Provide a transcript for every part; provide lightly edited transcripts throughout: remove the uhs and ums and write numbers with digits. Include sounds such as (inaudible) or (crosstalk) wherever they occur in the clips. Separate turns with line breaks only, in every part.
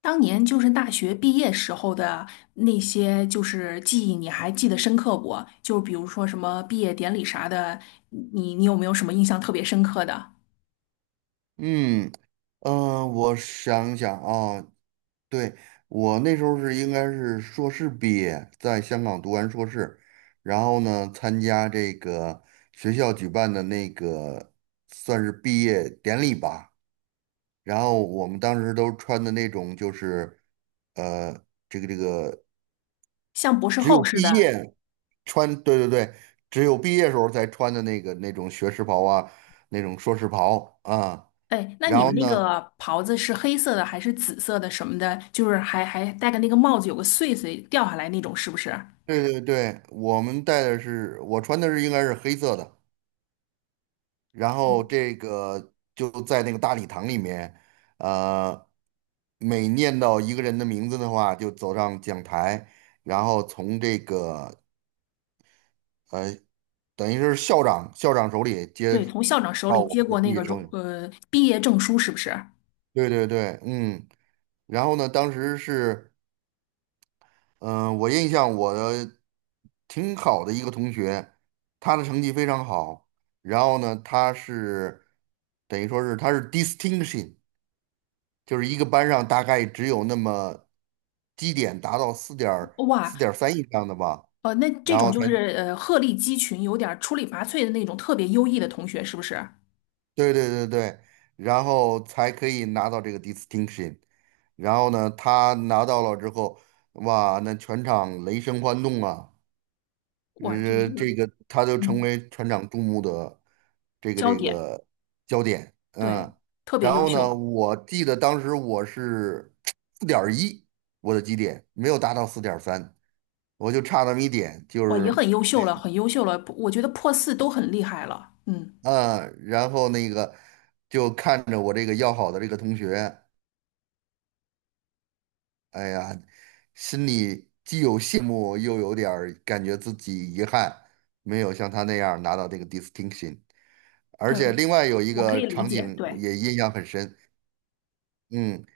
当年就是大学毕业时候的那些，就是记忆，你还记得深刻不？就比如说什么毕业典礼啥的，你有没有什么印象特别深刻的？
嗯。我想想啊，对，我那时候应该是硕士毕业，在香港读完硕士。然后呢，参加这个学校举办的那个算是毕业典礼吧。然后我们当时都穿的那种就是呃，这个
像博士
只有
后似
毕
的。
业穿，对对对，只有毕业时候才穿的那种学士袍啊，那种硕士袍啊。
哎，那
然
你
后
们那
呢？
个袍子是黑色的还是紫色的什么的？就是还戴个那个帽子，有个穗穗掉下来那种，是不是？
对对对，我穿的应该是黑色的。然后
嗯，
这个就在那个大礼堂里面，呃，每念到一个人的名字的话，就走上讲台，然后从这个呃，等于是校长手里接
对，从校长手
到
里
我
接
们的
过
毕
那
业
个
手里，
毕业证书，是不是？
对对对。嗯，然后呢，当时是。嗯，我印象我的挺好的一个同学，他的成绩非常好。然后呢，等于说是他是 distinction,就是一个班上大概只有那么基点达到四点四
哇，
点三以上的吧，
那这
然
种
后
就
才
是鹤立鸡群，有点儿出类拔萃的那种特别优异的同学，是不是？
对对对对，然后才可以拿到这个 distinction。然后呢，他拿到了之后，哇，那全场雷声欢动啊！
哇，就是
这个他就成
嗯，
为船长注目的这个
焦
这
点，
个焦点。
对，
嗯，
特别
然
优
后呢，
秀。
我记得当时我是4.1，我的基点没有达到四点三，我就差那么一点，就
哇，也
是。
很优秀了，很优秀了，我觉得破四都很厉害了，嗯
嗯，然后那个就看着我这个要好的这个同学，哎呀，心里既有羡慕，又有点儿感觉自己遗憾，没有像他那样拿到这个 distinction。而且
嗯，
另外有一
我可
个
以理
场
解，
景
对。
也印象很深。嗯，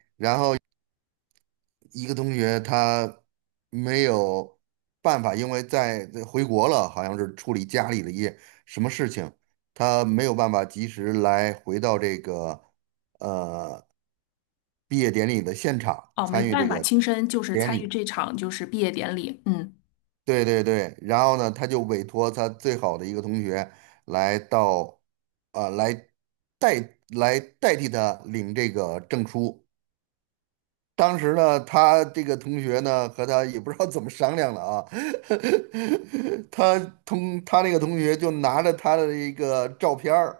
一个同学他没有办法，因为在回国了，好像是处理家里的一些什么事情，他没有办法及时来回到这个呃毕业典礼的现场
哦，没
参与
办
这
法，
个
亲身就是
典
参与
礼。
这场就是毕业典礼，嗯。
对对对，然后呢，他就委托他最好的一个同学来到，呃，来来代替他领这个证书。当时呢，他这个同学呢和他也不知道怎么商量了啊，(laughs) 他同他那个同学就拿着他的一个照片儿，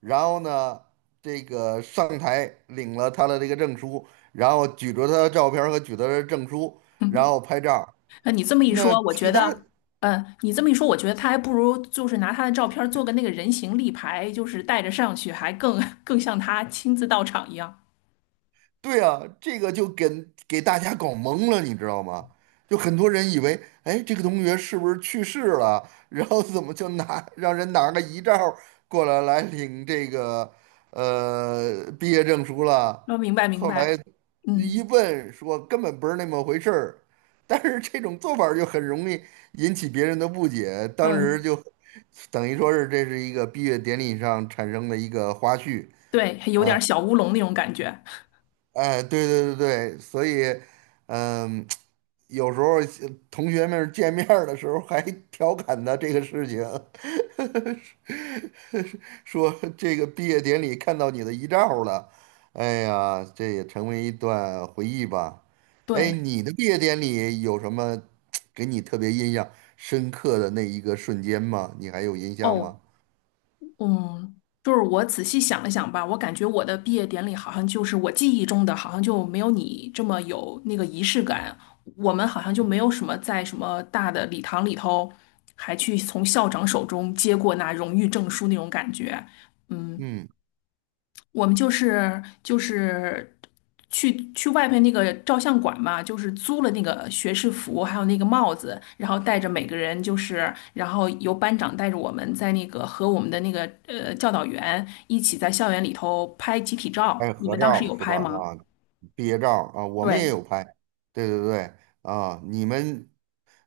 然后呢，这个上台领了他的这个证书，然后举着他的照片儿和举着他的证书，然后拍照儿，
那你这么一
那
说，我觉
其他
得，嗯，你这么一说，我觉得他还不如就是拿他的照片儿做个那个人形立牌，就是带着上去，还更 (laughs) 更像他亲自到场一样。
对啊，这个就给大家搞懵了，你知道吗？就很多人以为，哎，这个同学是不是去世了？(laughs) 然后怎么就让人拿个遗照过来领这个毕业证书了？
哦，明白明
后来
白，
一
嗯
问说根本不是那么回事儿，但是这种做法儿就很容易引起别人的不解，
嗯，
当时就等于说是这是一个毕业典礼上产生的一个花絮。
对，还有点儿小乌龙那种感觉，
哎，对对对对，所以。嗯，(tsk) 有时候同学们见面儿的时候还调侃他这个事情。(laughs) 说这个毕业典礼看到你的遗照了，哎呀，这也成为一段回忆吧。哎，
对。
你的毕业典礼有什么 (tsk) 给你特别印象深刻的那一个瞬间吗？你还有印象
哦，
吗？
嗯，就是我仔细想了想吧，我感觉我的毕业典礼好像就是我记忆中的，好像就没有你这么有那个仪式感。我们好像就没有什么在什么大的礼堂里头，还去从校长手中接过那荣誉证书那种感觉。嗯，
嗯，
我们就是去外面那个照相馆嘛，就是租了那个学士服，还有那个帽子，然后带着每个人就是，然后由班长带着我们在那个和我们的那个教导员一起在校园里头拍集体
还
照。
有
你
合
们当时
照
有
是吧？
拍吗？
啊，毕业照儿啊，我们也
对。
有拍，对对对。啊，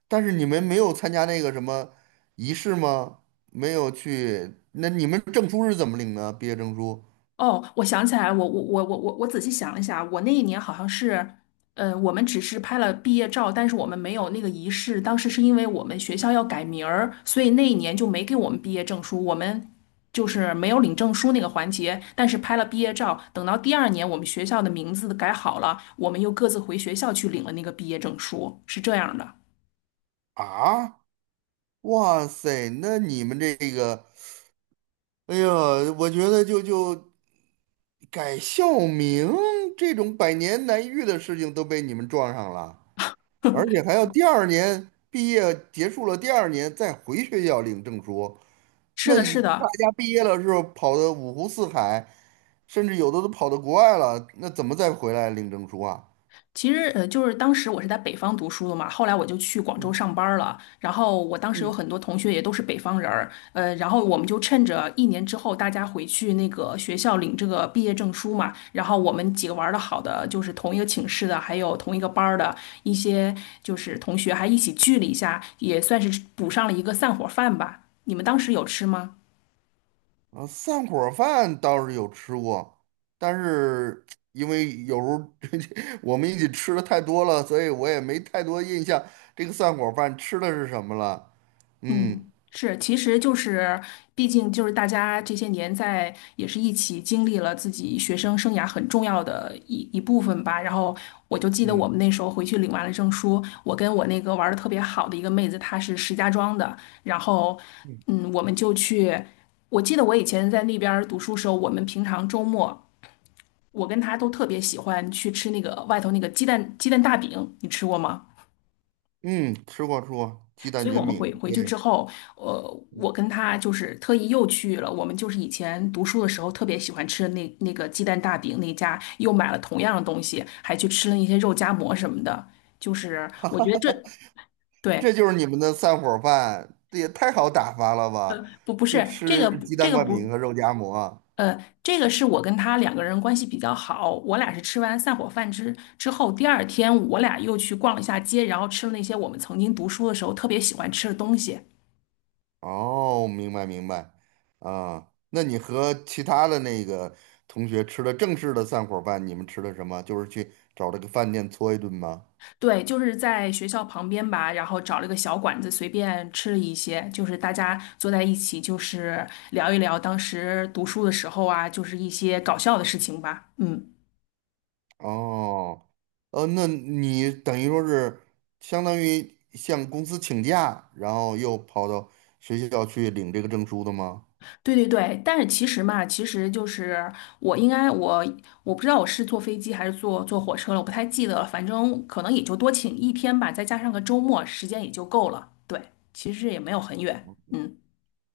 但是你们没有参加那个什么仪式吗？没有去，那你们证书是怎么领的？毕业证书
哦，我想起来了我仔细想了一下，我那一年好像是，呃，我们只是拍了毕业照，但是我们没有那个仪式。当时是因为我们学校要改名儿，所以那一年就没给我们毕业证书，我们就是没有领证书那个环节，但是拍了毕业照。等到第二年我们学校的名字改好了，我们又各自回学校去领了那个毕业证书，是这样的。
啊？哇塞，那你们这个，哎呀，我觉得就改校名这种百年难遇的事情都被你们撞上了，而且还要第二年毕业结束了，第二年再回学校领证书。
是
那
的，是
大
的。
家毕业了之后跑的五湖四海，甚至有的都跑到国外了，那怎么再回来领证书啊？
其实，呃，就是当时我是在北方读书的嘛，后来我就去广州
嗯
上班儿了。然后我当时有
嗯
很多同学也都是北方人儿，呃，然后我们就趁着一年之后大家回去那个学校领这个毕业证书嘛，然后我们几个玩儿的好的，就是同一个寝室的，还有同一个班儿的一些就是同学，还一起聚了一下，也算是补上了一个散伙饭吧。你们当时有吃吗？
啊，散伙儿饭倒是有吃过，但是因为有时候 (laughs) 我们一起吃的太多了，所以我也没太多印象这个散伙儿饭吃的是什么了。嗯
嗯，是，其实就是，毕竟就是大家这些年在也是一起经历了自己学生生涯很重要的一部分吧。然后我就记得我
嗯
们那时候回去领完了证书，我跟我那个玩的特别好的一个妹子，她是石家庄的，然后
嗯，
嗯，我们就去。我记得我以前在那边儿读书时候，我们平常周末，我跟她都特别喜欢去吃那个外头那个鸡蛋大饼，你吃过吗？
嗯，吃过吃过鸡蛋
所以我
卷
们
饼，
回去之
对。
后，呃，我
嗯，
跟他就是特意又去了，我们就是以前读书的时候特别喜欢吃的那个鸡蛋大饼那家，又买了同样的东西，还去吃了一些肉夹馍什么的。就是我觉得这对，
这就是你们的散伙饭，这也太好打发了
呃，
吧？
不不
就
是这
吃
个不
鸡
这
蛋
个
灌饼
不。
和肉夹馍。
呃，这个是我跟他两个人关系比较好，我俩是吃完散伙饭之后，第二天我俩又去逛了一下街，然后吃了那些我们曾经读书的时候特别喜欢吃的东西。
哦，明白明白。啊，那你和其他的那个同学吃的正式的散伙饭，你们吃的什么？就是去找了个饭店搓一顿吗？
对，就是在学校旁边吧，然后找了个小馆子，随便吃了一些，就是大家坐在一起，就是聊一聊当时读书的时候啊，就是一些搞笑的事情吧。嗯，
哦，那你等于说是相当于向公司请假，然后又跑到学校去领这个证书的吗？
对对对。但是其实嘛，其实就是我应该我我不知道我是坐飞机还是坐火车了，我不太记得了。反正可能也就多请一天吧，再加上个周末，时间也就够了。对，其实也没有很远。嗯。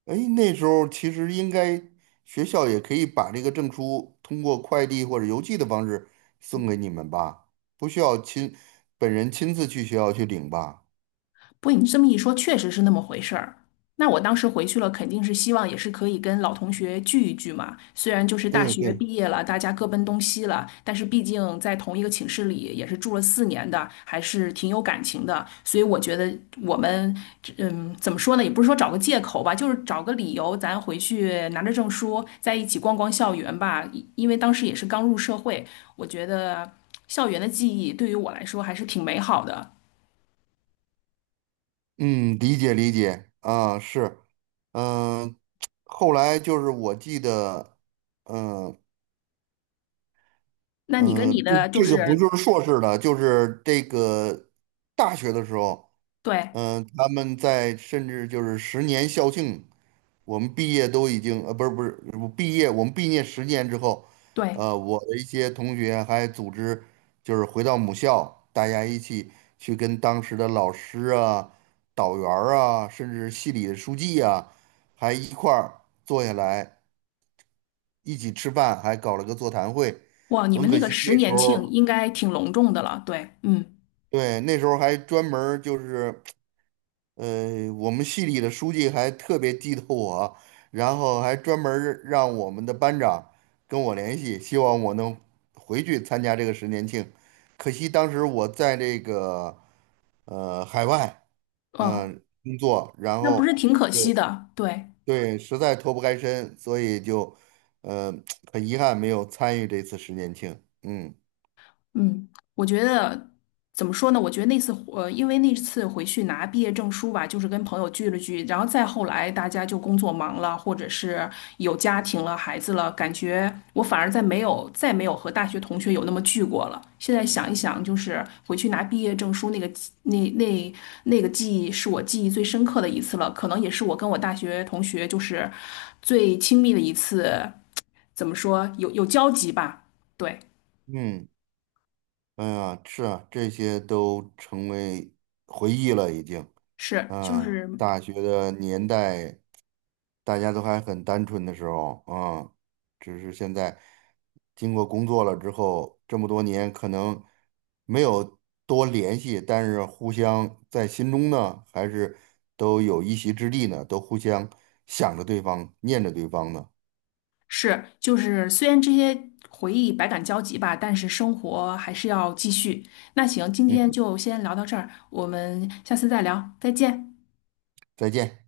哎，那时候其实应该学校也可以把这个证书通过快递或者邮寄的方式送给你们吧，不需要本人亲自去学校去领吧。
不过你这么一说，确实是那么回事儿。那我当时回去了，肯定是希望也是可以跟老同学聚一聚嘛。虽然就是大
对
学
对，
毕业了，大家各奔东西了，但是毕竟在同一个寝室里也是住了4年的，还是挺有感情的。所以我觉得我们，嗯，怎么说呢？也不是说找个借口吧，就是找个理由，咱回去拿着证书在一起逛逛校园吧。因为当时也是刚入社会，我觉得校园的记忆对于我来说还是挺美好的。
嗯，理解理解啊，是。嗯、后来就是我记得。嗯、
那你跟你
嗯、这
的就
这个不
是
就是硕士的，就是这个大学的时候。
对
嗯，他们在甚至就是十年校庆，我们毕业都已经不是不是，我们毕业十年之后。
对，
我的一些同学还组织就是回到母校，大家一起去跟当时的老师啊、导员儿啊，甚至系里的书记啊，还一块儿坐下来一起吃饭，还搞了个座谈会。
哇，你
很
们那
可
个
惜那
十
时
年庆
候，
应该挺隆重的了，对，嗯。
对，那时候还专门儿就是。我们系里的书记还特别记得我，然后还专门儿让我们的班长跟我联系，希望我能回去参加这个十年庆。可惜当时我在这个海外
哦，
工作，然
那不
后
是挺可
就，
惜的，对。
对，实在脱不开身，所以就呃很遗憾没有参与这次十年庆。嗯
嗯，我觉得怎么说呢？我觉得那次因为那次回去拿毕业证书吧，就是跟朋友聚了聚，然后再后来大家就工作忙了，或者是有家庭了、孩子了，感觉我反而再没有和大学同学有那么聚过了。现在想一想，就是回去拿毕业证书那个记那那那个记忆，是我记忆最深刻的一次了，可能也是我跟我大学同学就是最亲密的一次，怎么说有交集吧？对，
嗯。哎呀，是啊，这些都成为回忆了，已经。
是就
嗯，
是。
大学的年代，大家都还很单纯的时候，只是现在经过工作了之后，这么多年可能没有多联系，但是互相在心中呢，还是都有一席之地呢，都互相想着对方，念着对方呢。
是，就是虽然这些回忆百感交集吧，但是生活还是要继续。那行，今天
嗯，
就先聊到这儿，我们下次再聊，再见。
再见。